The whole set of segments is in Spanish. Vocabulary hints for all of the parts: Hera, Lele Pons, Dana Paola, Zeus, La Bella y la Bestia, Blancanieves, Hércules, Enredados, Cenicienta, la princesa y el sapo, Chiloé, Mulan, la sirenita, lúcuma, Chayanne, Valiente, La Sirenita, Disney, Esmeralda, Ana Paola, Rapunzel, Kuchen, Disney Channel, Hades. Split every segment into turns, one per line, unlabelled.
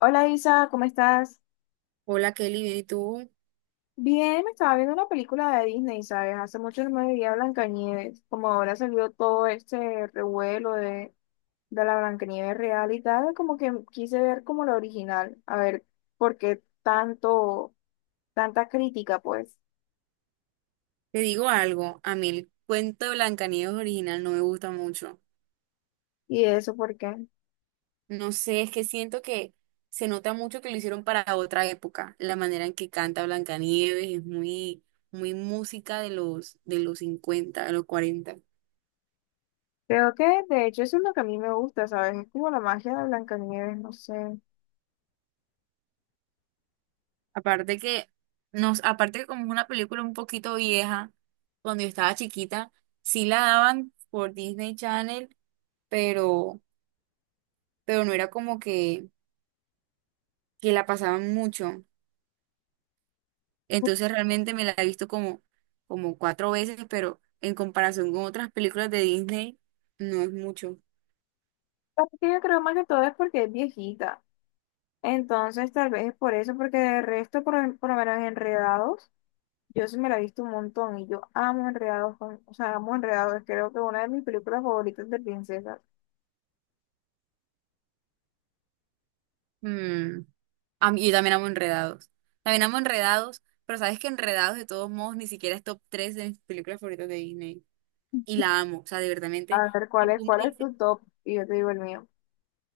Hola Isa, ¿cómo estás?
Hola Kelly, bien, ¿y tú?
Bien, me estaba viendo una película de Disney, ¿sabes? Hace mucho no me veía Blancanieves. Como ahora salió todo este revuelo de, la Blancanieves real y tal, como que quise ver como la original, a ver por qué tanto, tanta crítica, pues.
Te digo algo, a mí el cuento de Blancanieves original no me gusta mucho.
¿Y eso por qué?
No sé, es que siento que se nota mucho que lo hicieron para otra época. La manera en que canta Blancanieves es muy, muy música de los 50, de los cuarenta.
Creo que de hecho eso es lo que a mí me gusta, ¿sabes? Es como la magia de Blancanieves, no sé.
Aparte que, aparte que como es una película un poquito vieja, cuando yo estaba chiquita, sí la daban por Disney Channel, pero, pero no era como que la pasaban mucho. Entonces realmente me la he visto como cuatro veces, pero en comparación con otras películas de Disney, no es mucho.
Aparte que yo creo más que todo es porque es viejita. Entonces, tal vez es por eso, porque de resto, por lo menos Enredados, yo sí me la he visto un montón y yo amo Enredados, o sea, amo Enredados, creo que una de mis películas favoritas de princesas.
Mm, yo también amo Enredados. También amo Enredados, pero sabes que Enredados de todos modos ni siquiera es top 3 de mis películas favoritas de Disney. Y la amo, o sea, de verdadmente.
A ver,
Si tú me
cuál es
dices,
tu top? Y yo te digo el mío.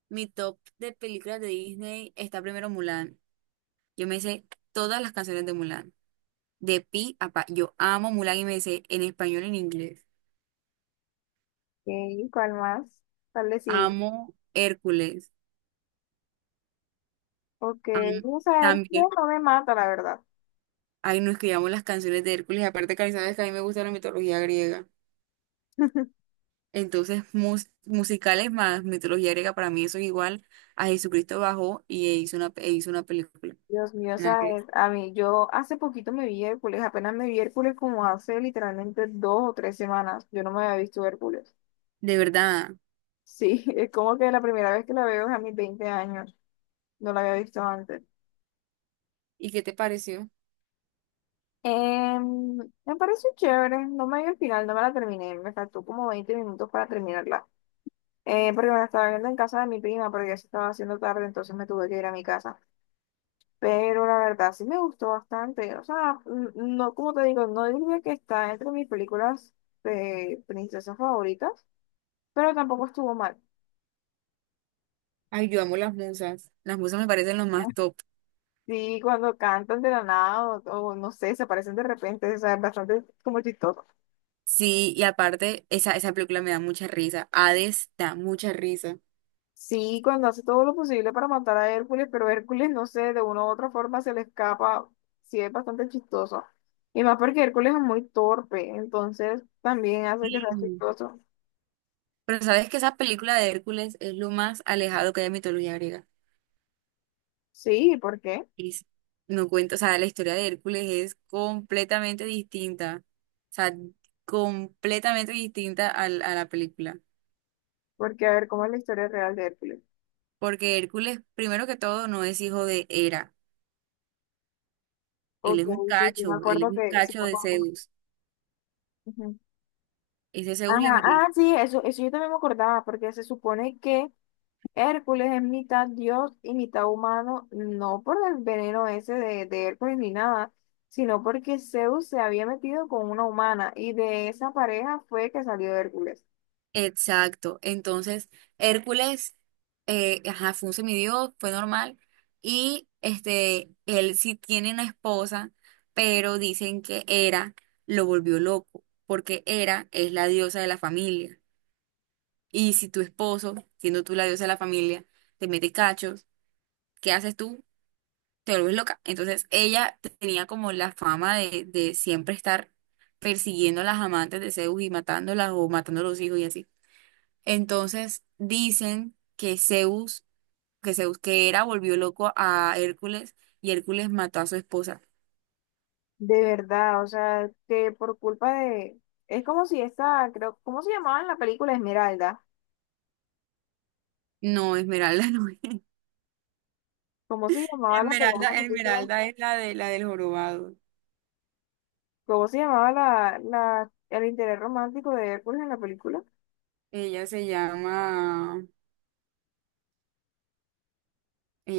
mi top de películas de Disney está primero Mulan. Yo me sé todas las canciones de Mulan, de pi a pa. Yo amo Mulan y me sé en español y en inglés.
Ok, ¿cuál más? ¿Cuál decir?
Amo Hércules.
Ok,
Am-
vamos a ver, no,
también,
no me mata, la verdad.
ay, nos escribíamos las canciones de Hércules, aparte que sabes que a mí me gusta la mitología griega. Entonces, musicales más mitología griega, para mí eso es igual a Jesucristo bajó y e hizo una película.
Dios mío,
Nada que-
sabes, a mí, yo hace poquito me vi Hércules, apenas me vi Hércules como hace literalmente dos o tres semanas, yo no me había visto Hércules.
De verdad.
Sí, es como que la primera vez que la veo es a mis 20 años. No la había visto antes.
¿Y qué te pareció?
Em, Me pareció chévere. No me vi el final, no me la terminé. Me faltó como 20 minutos para terminarla. Porque me la estaba viendo en casa de mi prima, pero ya se estaba haciendo tarde, entonces me tuve que ir a mi casa. Pero la verdad sí me gustó bastante. O sea, no, como te digo, no diría que está entre mis películas de princesas favoritas, pero tampoco estuvo mal.
Ay, yo amo las musas. Las musas me parecen los más top.
Sí, cuando cantan de la nada o no sé, se aparecen de repente, o sea, es bastante como chistoso.
Sí, y aparte, esa película me da mucha risa. Hades da mucha risa.
Sí, cuando hace todo lo posible para matar a Hércules, pero Hércules, no sé, de una u otra forma se le escapa, sí es bastante chistoso. Y más porque Hércules es muy torpe, entonces también hace que
Sí.
sea chistoso.
Pero sabes que esa película de Hércules es lo más alejado que hay de mitología griega.
Sí, ¿por qué?
Es- no cuento, o sea, la historia de Hércules es completamente distinta, o sea, completamente distinta a la película,
Porque a ver, ¿cómo es la historia real de Hércules?
porque Hércules, primero que todo, no es hijo de Hera, él
Ok,
es un
sí, sí, me
cacho, él es
acuerdo
un
que sí
cacho
me
de
acuerdo.
Zeus,
Ujú.
ese Zeus
Ajá,
le metió.
ah, sí, eso yo también me acordaba, porque se supone que Hércules es mitad dios y mitad humano, no por el veneno ese de Hércules ni nada, sino porque Zeus se había metido con una humana y de esa pareja fue que salió Hércules.
Exacto. Entonces, Hércules, ajá, fue un semidios, fue normal. Y este, él sí tiene una esposa, pero dicen que Hera lo volvió loco, porque Hera es la diosa de la familia. Y si tu esposo, siendo tú la diosa de la familia, te mete cachos, ¿qué haces tú? Te vuelves loca. Entonces, ella tenía como la fama de siempre estar persiguiendo a las amantes de Zeus y matándolas o matando a los hijos y así. Entonces dicen que Zeus volvió loco a Hércules y Hércules mató a su esposa.
De verdad, o sea, que por culpa de. Es como si esta, creo, ¿cómo se llamaba en la película Esmeralda?
No, Esmeralda no es.
¿Cómo se llamaba la,
Esmeralda,
película la película?
Esmeralda es la de la del jorobado.
¿Cómo se llamaba el interés romántico de Hércules en la película?
Ella se llama,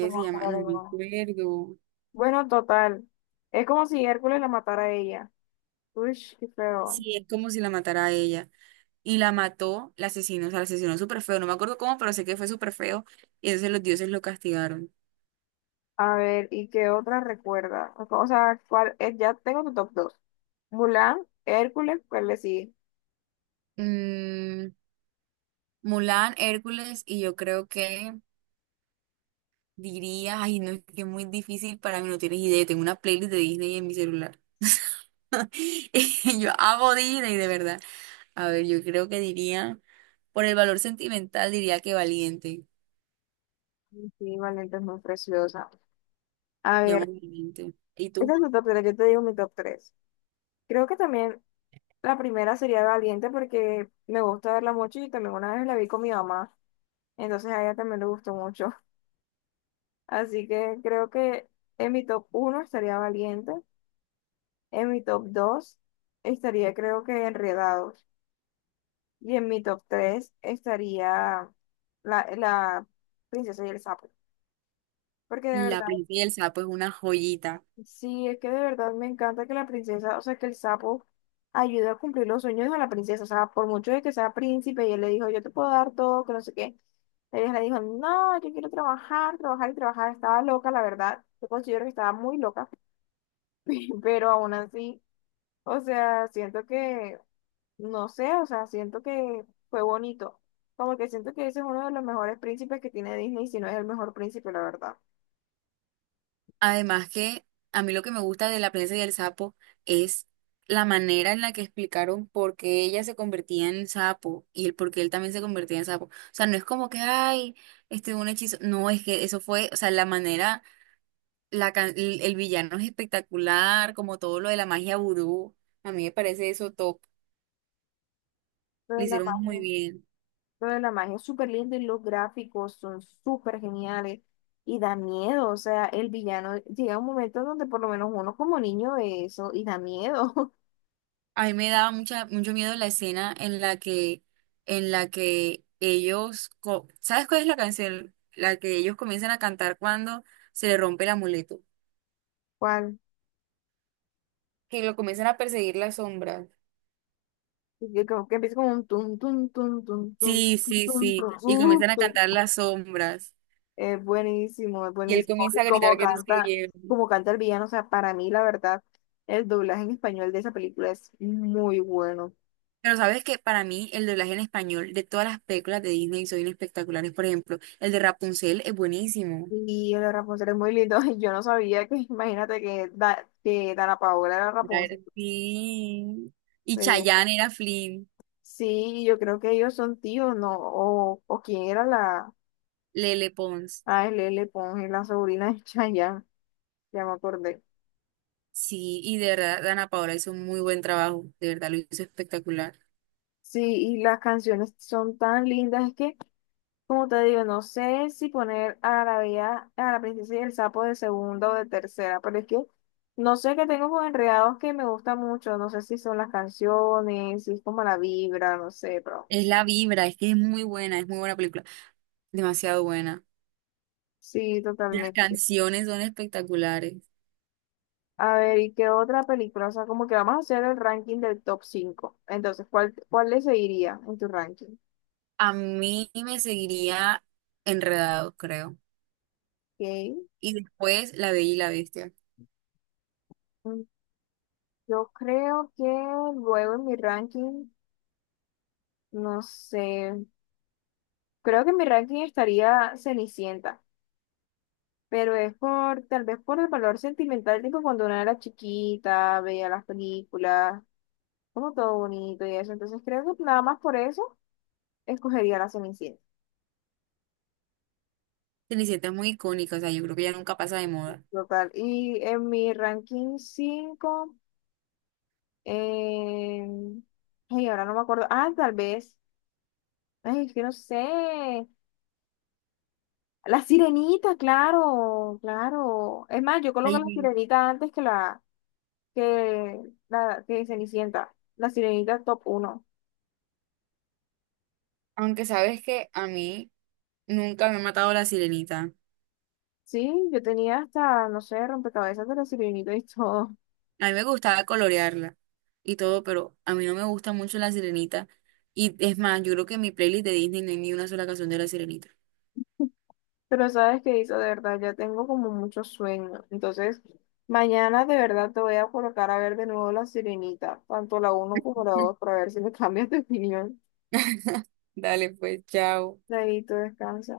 No me
se llama, no
acuerdo.
me
No.
acuerdo.
Bueno, total. Es como si Hércules la matara a ella. Uy, qué feo.
Sí, es como si la matara a ella. Y la mató, la asesinó, o sea, la asesinó súper feo. No me acuerdo cómo, pero sé que fue súper feo. Y entonces los dioses lo castigaron.
A ver, ¿y qué otra recuerda? O sea, ¿cuál es? Ya tengo tu top 2. Mulan, Hércules, ¿cuál le sigue?
Mm, Mulan, Hércules y yo creo que diría, ay, no, es que es muy difícil para mí, no tienes idea. Tengo una playlist de Disney en mi celular. Yo amo Disney, de verdad. A ver, yo creo que diría, por el valor sentimental, diría que valiente.
Sí, Valiente es muy preciosa. A
Llamo
ver,
valiente. ¿Y
este
tú?
es mi top 3. Yo te digo mi top 3. Creo que también la primera sería Valiente porque me gusta verla mucho y también una vez la vi con mi mamá, entonces a ella también le gustó mucho. Así que creo que en mi top uno estaría Valiente, en mi top 2 estaría creo que Enredados. Y en mi top 3 estaría la princesa y el sapo. Porque de
La
verdad,
princesa, pues una joyita.
sí, es que de verdad me encanta que la princesa, o sea, que el sapo ayude a cumplir los sueños de la princesa. O sea, por mucho de que sea príncipe y él le dijo, yo te puedo dar todo, que no sé qué. Ella le dijo, no, yo quiero trabajar, trabajar y trabajar. Estaba loca, la verdad. Yo considero que estaba muy loca, pero aún así, o sea, siento que no sé, o sea, siento que fue bonito. Como que siento que ese es uno de los mejores príncipes que tiene Disney, si no es el mejor príncipe, la verdad.
Además que a mí lo que me gusta de La princesa y el sapo es la manera en la que explicaron por qué ella se convertía en sapo y el por qué él también se convertía en sapo. O sea, no es como que, ay, este un hechizo. No, es que eso fue, o sea, la manera, el villano es espectacular, como todo lo de la magia vudú. A mí me parece eso top.
Lo
Lo
de la
hicieron muy
magia.
bien.
Lo de la magia es súper lindo y los gráficos son súper geniales y da miedo. O sea, el villano llega un momento donde por lo menos uno como niño ve eso y da miedo.
A mí me daba mucha, mucho miedo la escena. En la que ellos, co- ¿Sabes cuál es la canción? La que ellos comienzan a cantar cuando se le rompe el amuleto,
¿Cuál?
que lo comienzan a perseguir las sombras.
Que, como que empieza como un tum, tum, tum, tum, tum,
Sí, sí,
tum, tum,
sí,
tum,
y comienzan a
tum.
cantar las sombras,
Es buenísimo, es
y él
buenísimo.
comienza
Y
a gritar que no se lo lleven.
como canta el villano, o sea, para mí la verdad, el doblaje en español de esa película es muy bueno.
Pero sabes que para mí el doblaje en español de todas las películas de Disney son espectaculares, por ejemplo, el de Rapunzel es buenísimo.
Y el de Rapunzel es muy lindo. Yo no sabía que, imagínate que, que Dana Paola era
Claro,
Rapunzel.
sí. Y
Eh,
Chayanne era Flynn,
sí, yo creo que ellos son tíos, ¿no? O quién era la
Lele Pons.
ALL Ponge, la sobrina de Chayanne, ya me acordé.
Sí, y de verdad, Ana Paola hizo un muy buen trabajo, de verdad lo hizo espectacular.
Sí, y las canciones son tan lindas, es que, como te digo, no sé si poner a la bella, a la princesa y el sapo de segunda o de tercera, pero es que no sé qué tengo con Enredados que me gusta mucho, no sé si son las canciones, si es como la vibra, no sé, pero
Es la vibra, es que es muy buena película, demasiado buena.
sí,
Las
totalmente.
canciones son espectaculares.
A ver, ¿y qué otra película? O sea, como que vamos a hacer el ranking del top cinco. Entonces, ¿cuál, cuál le seguiría en tu ranking?
A mí me seguiría Enredados, creo.
Ok.
Y después La Bella y la Bestia.
Mm, yo creo que luego en mi ranking, no sé, creo que en mi ranking estaría Cenicienta, pero es por, tal vez por el valor sentimental, tipo cuando una era chiquita, veía las películas, como todo bonito y eso. Entonces, creo que nada más por eso escogería la Cenicienta.
Cenicienta es muy icónica, o sea, yo creo que ya nunca pasa de moda.
Total. Y en mi ranking cinco, Eh, ay, ahora no me acuerdo. Ah, tal vez. Ay, es que no sé. La sirenita, claro, claro. Es más, yo coloco la
Ay,
sirenita antes que la que la que Cenicienta. La sirenita top uno.
aunque sabes que a mí nunca me ha matado la sirenita.
Sí, yo tenía hasta, no sé, rompecabezas de la sirenita y todo.
A mí me gustaba colorearla y todo, pero a mí no me gusta mucho La Sirenita. Y es más, yo creo que en mi playlist de Disney no hay ni una sola canción de La Sirenita.
Pero sabes qué hizo, de verdad, ya tengo como mucho sueño. Entonces, mañana de verdad te voy a colocar a ver de nuevo la sirenita, tanto la uno como la 2, para ver si me cambias de opinión.
Dale, pues, chao.
David, tú descansa.